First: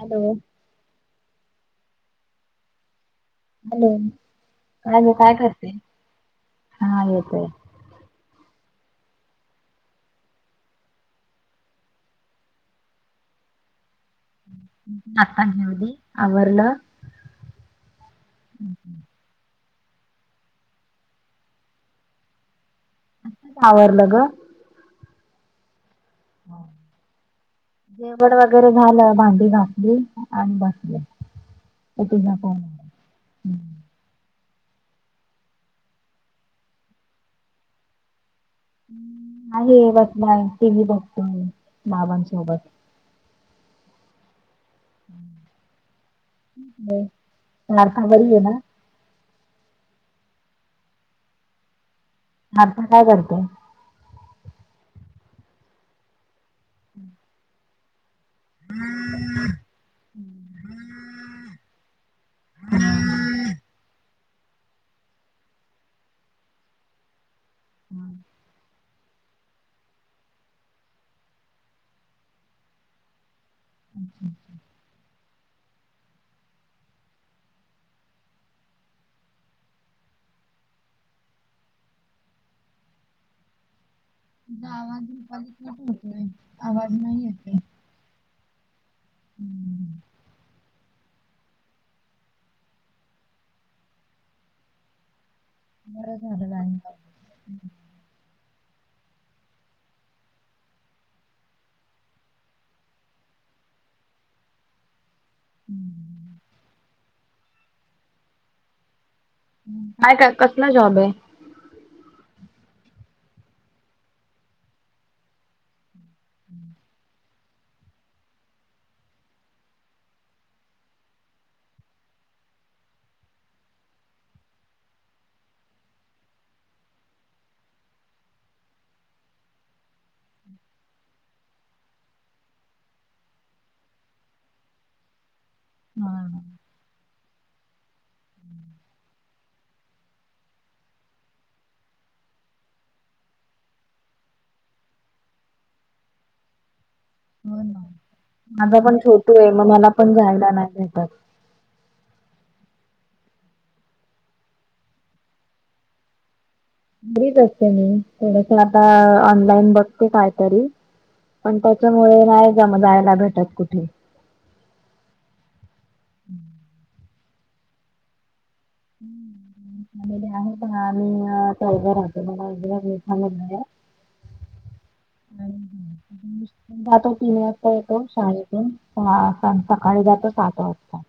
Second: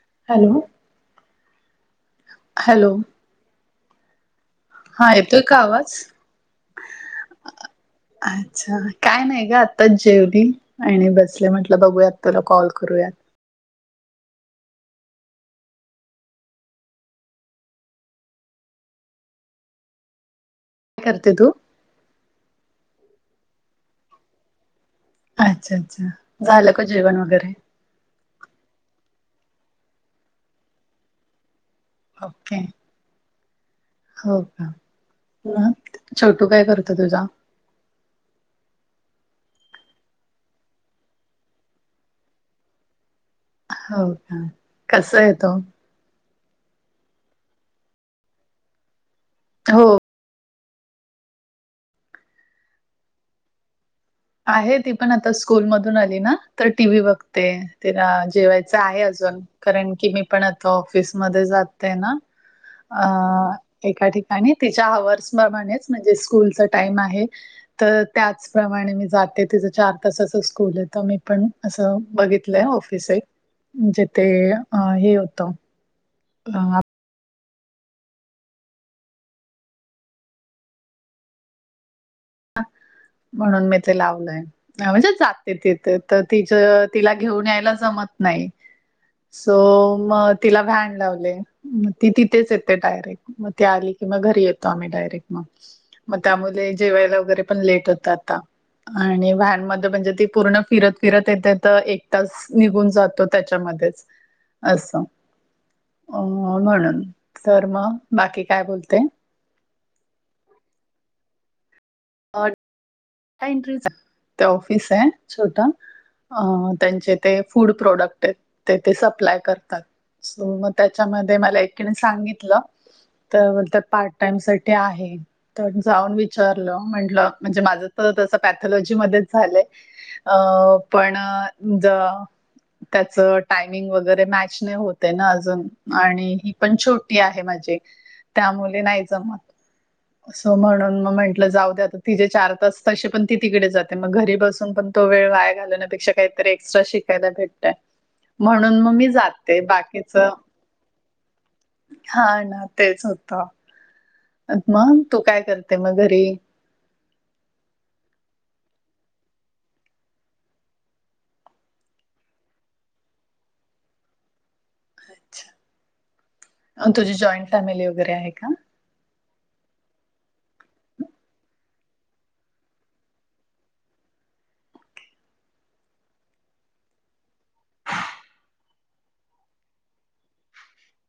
Hello. Hello. हा काजे काय येतोय का करते आवाज हा येतय. अच्छा काय नाही ग आत्ताच जेवली. आणि बसले म्हटलं बघूयात तुला कॉल करूयात. दी आरला. हम् ह. काय करते तू. अस सावरलं ग. अच्छा अच्छा झालं का जेवण वगैरे. जेवण वगैरे झालं भांडी घातली आणि बसले. तुझा फोन ओके. आला. हम्म. हो का छोटू काय करत तुझा. आहे बसलाय, टिवी बघतोय, बाबांसोबत. हो का? कसाय तो? ते सारख भरी आहे ना. हो. आता काय करते. आहे ती पण आता स्कूल मधून आली ना तर टी व्ही बघते तिला. जेवायच आहे अजून,, कारण की मी पण आता ऑफिसमध्ये जातेय ना,, अ,,, एका ठिकाऽ आणि तिच्या आवर्स प्रमाणेच,, म्हणजे स्कूलचा टाइम आहे,, तर हा. त्याचप्रमाणे मीऽ जाते तिचं चार तास अस स्कूल आहे,, तर मी पण असं, बघितलंय ऑफिस एकऽ म्हणजे ते,, अं,, हे होतं. आं,, म्हणून मी ते लावऽ तुझा आवाज म्हणजे रुपाली जाते कट तिथे,, तर होतोय ति, आवाज तिला नाही घेऊन येते. यायला जमत नाही. सो,, हम्म. मग तिला व्हॅन लावलेऽ ती तिथेच येते डायरेक्ट,, मग ती आली कि मग घरी येतो आम्ही डायरेक्ट. बरं मग झालं त्यामुळे लाईन ते जेवायला वगैरे पण लावलीस. लेट होत आता. आणि व्हॅन मध्ये, म्हणजे ती पूर्ण फिरत फिरत येते तर, एक तासऽ निघून जातो त्याच्यामध्येच,, असं. हम्म. अं,, म्हणून,, तर मग बाकी काय बोलते? काय का कसला जॉब य? ट ते ऑफिस आहे, छोटं, त्यांचेऽ ते फूड प्रोडक्ट आहेत,, ते ते सप्लाय करतात. सो, मग त्याच्यामध्ये मला एकीने सांगितलं,, तर त्या बोलतात पार्ट टाइम साठी आहे,, तर जाऊन विचारलं,, म्हटलं म्हणजे माझंऽ तर तसं पॅथलॉजी मध्येच झालंय,, अं,, पण जऽ त्याच टायमिंग वगैरे मॅच नाही होते ना अजून,, हा. आणिऽ पण छोटी आहे माझी,, त्यामुळे नाही जमतऽ असं म्हणून मग म्हंटलं जाऊ दे आता,, तिचेे चार तासऽ तशी पण ती तिकडे जाते, मग घरी बसून पण तो वेळ वाया घालण्यापेक्षा,, काहीतरी एक्ट्रा शिकऽ हो भेटतय,, ना. माझा म्हणून मग पण मी छोटू आहे जाते,, मग मला पण बाकीचऽ जायला नाही भेटत. हा ना,, तेच होतं. अ मग,, तू काय करते मग घरी? घरीच असते मी,, ते आता ऑनलाईन बघते कायतरी,, पण त्याच्यामुळे नाही जा म जायला भेटत कुठे. अच्छा,, अं, तुझी जॉइंट फॅमिली वगैरे आहे का? झालेले आहे, पण आम्ही, चौग राहतो, मला एकदा मोठांऽ [inaudible] आणि जातो, तिन वाजता येतो शाळेतून. सकाळी जातो सात वाजता.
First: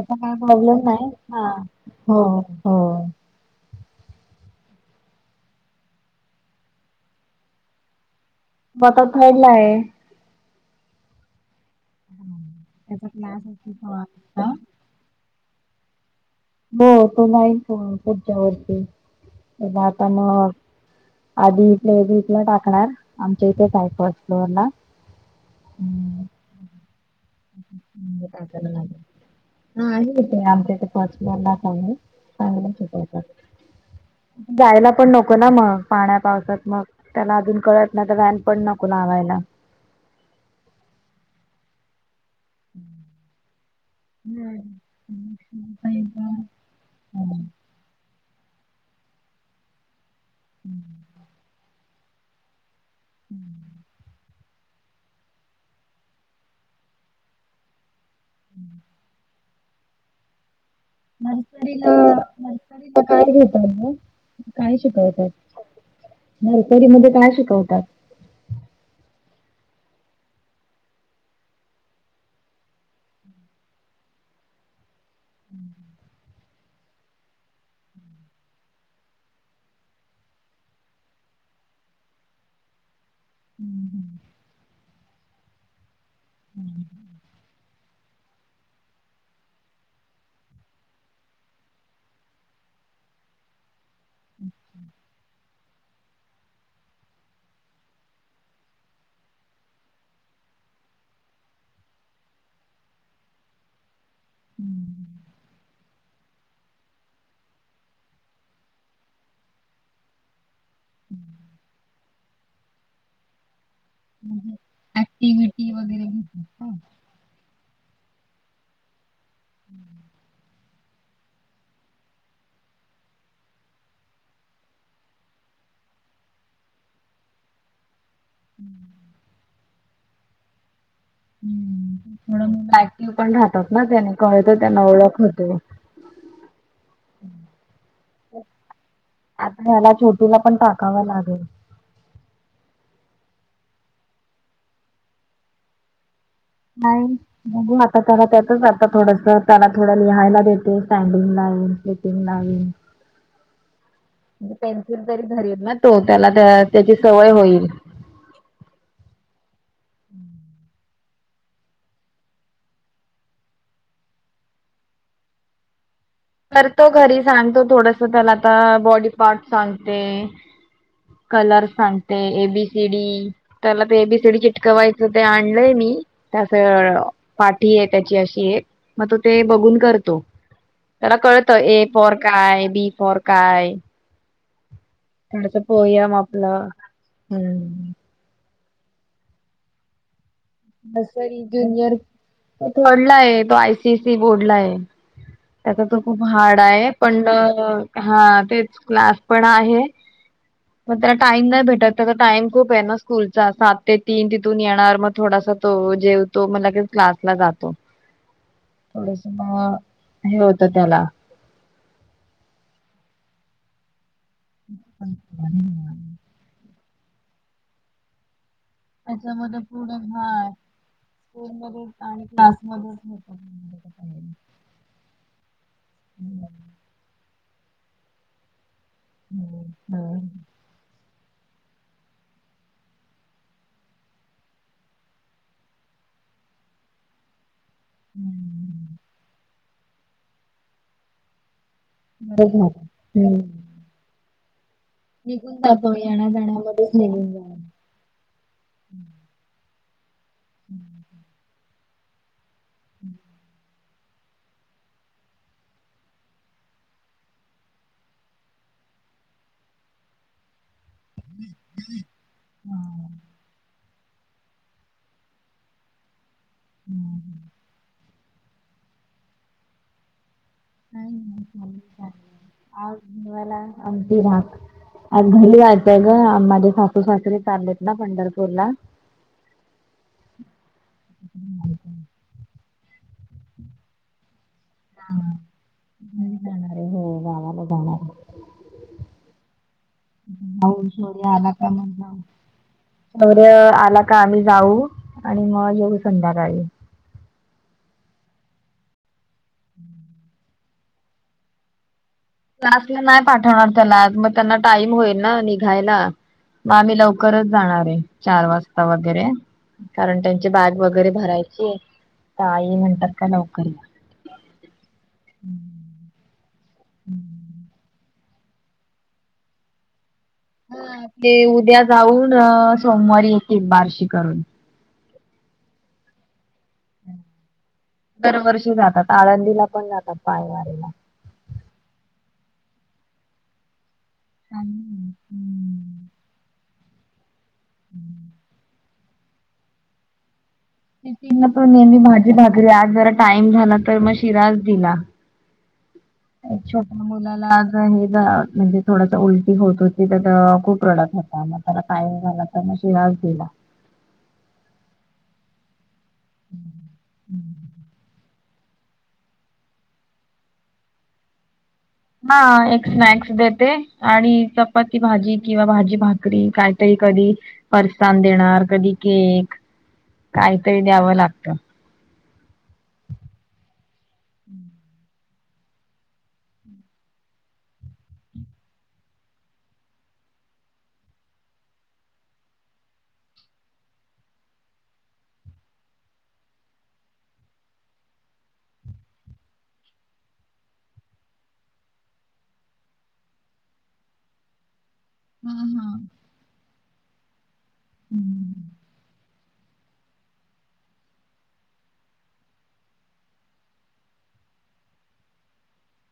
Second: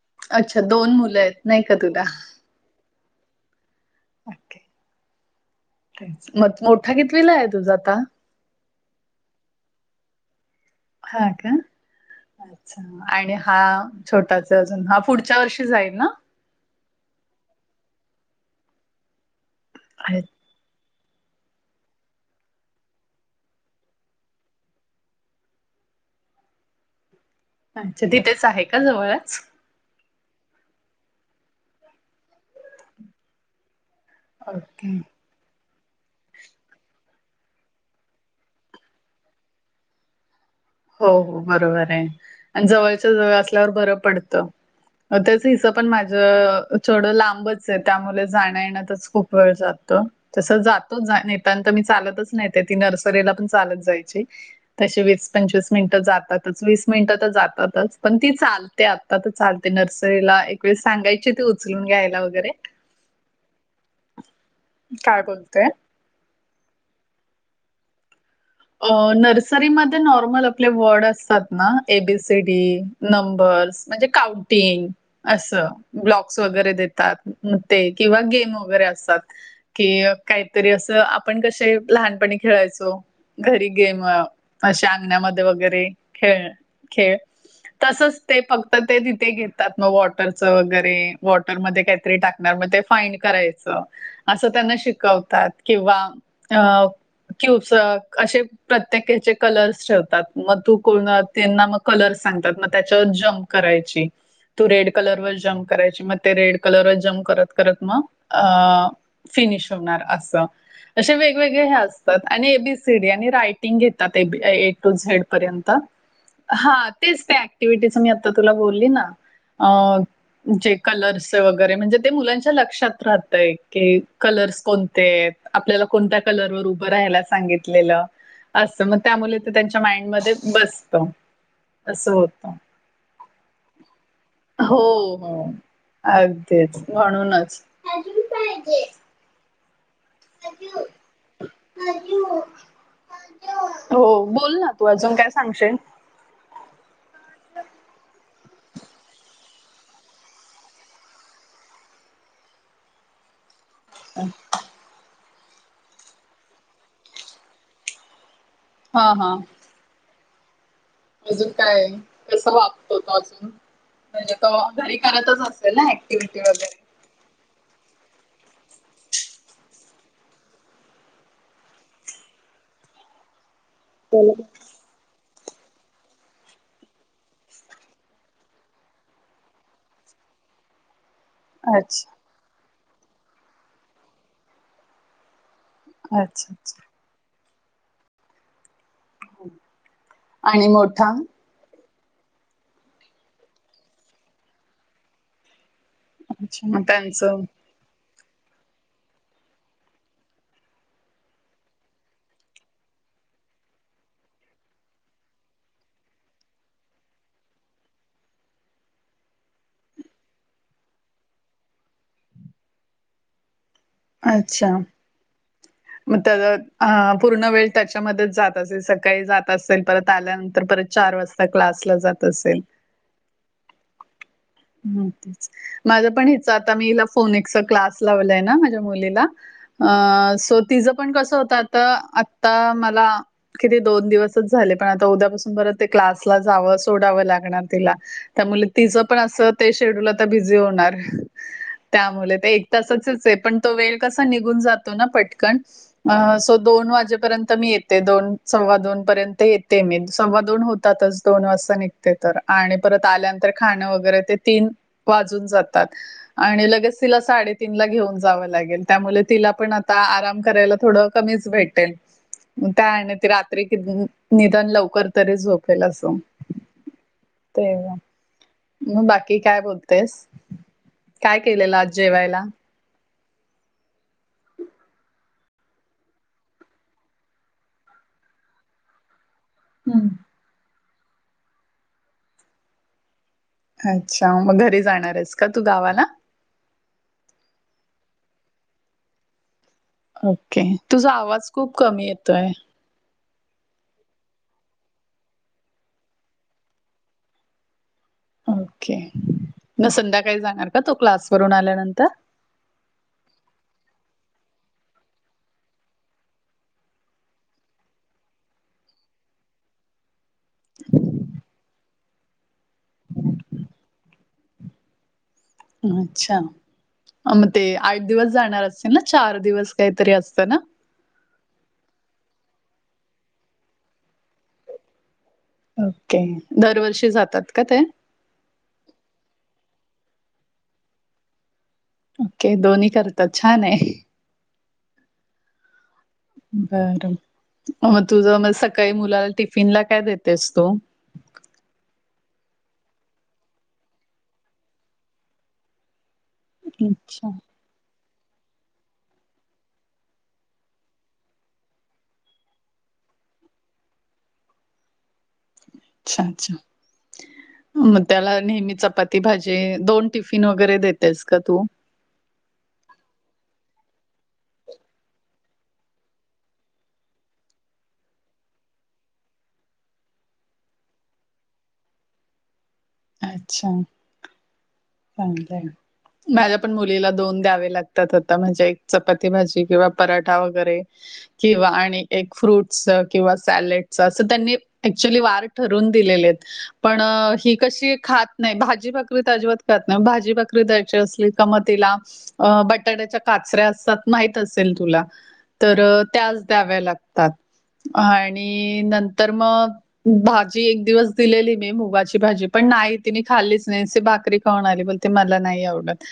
अस काय अच्छा प्रॉब्लेम दोन नाही,, मुलं आहेत हां,, नाही का तुला? हो, हो. मग,, मोठा कित विला आहे तुझा आता? बता फरला आहे. हा का,, अच्छा,, त्याचा आणि क्लास हा असतो सहा छोटा वाजता अजून,, हऽ पुढच्या वर्षी जाईल ना. हो, तो नाही पुढच्या वरषी, त्यला आता मऽ आधी इथले इथलं टाकणार,, आमच्या इथेच आहे फर्स्ट फ्लोअर ला. [inaudible] अच्छा,, तिथेच आहे का जवळच? नाही इथ आमच्या इथ पाचला सांग चांगलंवत जायला ओके पण नको नको ना मग पाण्या पावसात मग त्याला अजून कळत नाही तर व्हॅन पण नको लावायला हो हो, बरोबर आहे, आणि जवळच्या जवळ असल्यावर बरं पडतं. त्याच हिस पण माझ, नर्सरीला थोडं लांबचऽ त्यामुळे जाण येन्यातच खूप वेळ जातो,, तस जातो नायतर मी चालतच नऽ त नर्सरीला पण चालत जायची,, तशी वऽ पंचवीस मिनिटं जातातच,, वीस मिनिटं तर जातातच,, पण ती चालते,, आता तर चालते, नर्सरीला एकऽ सांगायची ते उचलून घ्यायला वगैरे नर्सरीला काय घेतात ग काय बोलतय नर्सरी मध्ये काय शिकवतात अ नर्सरीमध्ये नॉर्मल आपले वर्ड असतात ना एबीसीडी नंबर्स म्हणजे काउंटिंग असं ब्लॉक्स वगैरे देतात ते किंवा गेम वगैरे असतात कि काहीतरी असं आपण कसे लहानपणी खेळायचो घरी गेम अशी अंगण्यामध्ये वगैरे खेळ खेळ तसच ते फक्त ते तिथे घेतात मग वॉटरचं वगैरे वॉटरमध्ये काहीतरी टाक मग ते फाईन करायचं असं त्यांना शिकवतात किंवा अ क्यूब्स असे प्रत्येकाचे कलर्स ठेवतात. मग तू कोण? त्यांना मग कलर सांगतात. मग त्याच्यावर जम्प करायची. तू रेड म्हणजे कलरवर जम्प करायची. मग- ते रेड कलर जम्प करत करत मग अ फिनिश होणार असं. असे वेगवेगळे हे असतात. आणि ए बी सी डी आणि रायटिंग घेत- तात ए टू झेड पर्यंत. ऍक्टिव्हटी वगैरे घेतात हा. तेच त्या ऍक्टिव्हटीच. मी आत्ता तुला बोलली ना? अ- जे कलर्सचे वगैरे. म्हणजे ते मुलांच्या लक्षात राहतय. की कलर्स कोणते आहेत? आपल्याला कोणत्या कलरवर उभं राहायला सांगित- लेलं. अस मग त्यामुळे त्यांच्या माइंड मध्ये बसत. हं. हं. म्हणून एक्टीव पण राहतात ना? त्याने कळत हो, त्यांना ओळख हो. होते. अगदीच. म्हणूनच. आपल्याला छोटूला पण टाकाव लागल. हो. बोल ना तू. अजून काय सांगशील? नाही. म्हणूून आता त्याला त्याचच आता, थोडस त्याला थोडं लिहायला देते स्टँडिंग लाइन - [unintelligible] हम पेन्सिल तरी धरील ना तो? त्याला त्याची सवय होईल. हा हा. अजून काय? कस वागतो तो अजून? म्हणजे तो घरी करतच असेल ना? ऍक्टि- करतो घरी सांगतो थोडस. त्याला आता बॉडी पार्ट सांगते- कलर सांगते. ए बी सी डी त्याला ते ए बी सी डी चिटकवायच- यच ते आणलंय मी. ते असं पाटी आहे त्याची अशी एक. मग तो ते बघून करतो. त्याला कळत- त. ए अच्छा, फाॅर काय? बी फाॅर काय? थोडस पोएम अच्छा, आपलं. अच्छा हम्म. ह. Nursery, junior. थर्ड ला आहे तो आय सी ये सी बोर्ड ला आहे. त्याच तर खूप हार्ड अच्छा मग आहे. पण त्यांचं हा. तेच क्लास पण आहे. मग त्याला टाइम नाही भेटत. त्याचा टाइम खूप आहे ना स्कूलचा. सात ते तीन तिथून येणार मग- थोडासा तो जेवतो. मग लगेच क्लासला जातो. थोडस मग हे होतं त्याला. अच्छा. [unintelligible] त्याचा हां. पूर्ण वेळ त्याच्यामध्येच जात- तसेेच सकाळी जात त्याच्यामध्ये असेल. पुढे परत हा आल्यानंतर परत चार वाजता स्कूलमध्येच क्लासला आणि जात असेल. [unintelligible] हं तेच. माझ पण हम्म, हीच आता मी हिला फोनिक्सचा क्लास लावलाय ना? माझ्या- मुलीला. हम्म, अ सो तिचं पण कसं होत आता? आत्ता मला- किती दोन दिवसच झाले. पण आता उद्यापासून परत ते क्लासला जावं, सोडावं लागणार. तिला. त्यामुळे हम्म. तिचं पण असं ते शेड्यूल आता बिझी होणार. त्यामुळे. बरं ते एक झालं. तासाचच आहे. हम्म. पण तो वेळ कसा निघून जातो- तो ना निघून पटकन. जातो येण्या सो दोन जाण्यामध्येच निघून वाजेपर्यंत जातो. मीे ये - ते दोन सव्वा दोन पर्यंत येते मी. सव्वा दोन होतातच. दोन वाजता निघ - ते तर आणि परत आल्यानंतर खाणं वगैरे ते तीन वाजून जातात. आणि लगेच तिला साडेतीन ला घेऊन जावं लागेल. त्यामुळे तिला पण आता आराम करायला- थोडं कमीच भेटेल. त्या आणि ती रात्री कि- निदान लवकर तरी झोपेल. अस. ते- मग बाकी काय बोलतेस? [unintelligible] काय केलेलं आज जेवायला? आज बनवलाय आमटी भात. आज घरी जायचंय ग माझे सासू सासरी चाललेत ना पंढरपूर ला हम्म अच्छा मग घरी जाणार आहेस का तू गावाला जाणारे हो गावाला जाणार ओके. हो तुझा शौर्य आवाज आला का खूप कमी म्हण येतोय. सौर्य आला का आम्ही जाऊ आणि मग येऊ संध्याकाळी ओके ना संध्याकाळी जाणार का तो क्लासवररून आल्यानंतर क्लासला नाही पाठवणार त्याला मग त्यांना टाईम होईल ना निघायला मग आम्ही लवकरच जाणार आहे चार वाजता वगैरे कारण त्यांची बॅग वगैरे भरायची तर आई म्हणतात का लवकरी अच्छा मग ते आठ दिवस जाणार असतील ना चार दिवस काहीतरी असत ना ते उद्या जाऊन सोमवारी येतील बार्शी करून ओके दरवर्षी जातात का ते दरवर्षी जातात आळंदीला पण जातात पायवारीला ओके दोन्ही करतात छान आहे बरं मग तुझ म सकाळी मुलाला टिफिन ला काय देतेस तू तो नेहमी भाजी भाकरी आज जरा टाइम झाला तर मग शिरास दिला [unintelligible] एक छोट्या अच्छा. मुलाला हे म्हणजे थोडसा उलटी होत होती तर खूप प्रोडक्ट होता मग त्याला काय झालं लास दिला अच्छा अच्छा मग त्याला नेहमी चपाती भाजी दोन टिफिन वगैरे देतेस का तू हा एक स्नॅक्स देते आणि चपाती भाजी किंवा भाजी भाकरी कायतरी कधी परसान देणार कधी केक काहीतरी द्यावं लागतं अच्छा पज [unintelligible] माझ्या पण मुलीला दोन द्यावे लागतात होता म्हणजे एक चपाती भाजी किंवा पराठा वगैरे किंवा आणि एक फ्रूट किंवा सॅलेडच असं त्यांनी ऍक्च्युली वार ठरून दिलेले आहेत पण ही कशी खात नाही भाजीपाकरी त अजिबात ना भाजी भाकरी द्यायची असली कम तला अ बटाट्याच्या काचऱ्या असतात माहित असेल तुला काय तर त्याच द्याव्या लागतात आणि नंतर मग भाजी एक दिवस दिलेली मी मुगाची भाजी पण नाही ति नी खाल्लीच नाही भाकरी म्हणली पण ते मला नाही आवडत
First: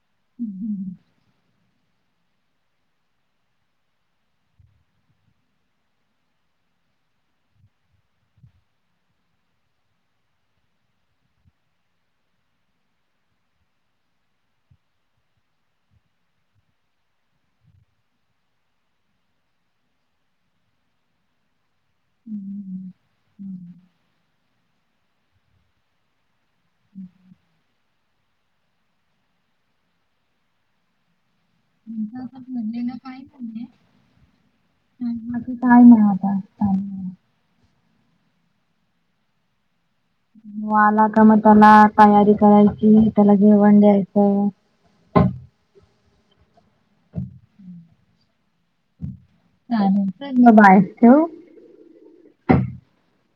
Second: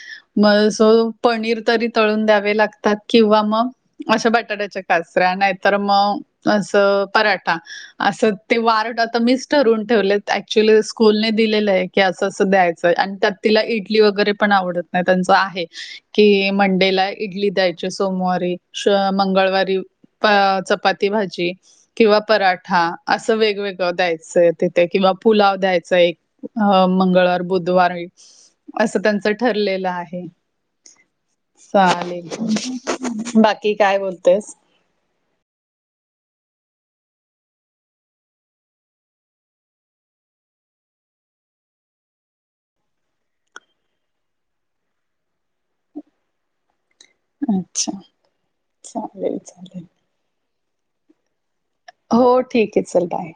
मग सो पनीर तरी तळून द्यावे लागतात किंवा मग अशा बटाट्याच्या काचऱ्या नाहीतर मग असं पराठा असं ते वारट आता मस ठरवून ठेवले ऍक्च्युली स्कूलने दिलेलं आहे की असं असं द्यायचंय आणि त्यात तिला इडली वगैरे पण आवडत नाही त्यांचं आहे कि मंडेला इडली द्यायचे सोमवारी मंगळवारी अ चपाती भाजी किंवा पराठा असं वेगवेगळं द्यायचंय तिथे किंवा पुलाव द्यायच एक अ मंगळवार बुधवार असं त्यांचं ठरलेलं आहे चालेल नाहीये बाकी काय बोलतेस काय नाही आता का [unintelligible] आला का मग त्याला तयारी करायची त्याला जेवण द्यायचं अच्छा चालेल चालेल चल मग बाय ठेऊ हो ठीक आहे चल बाय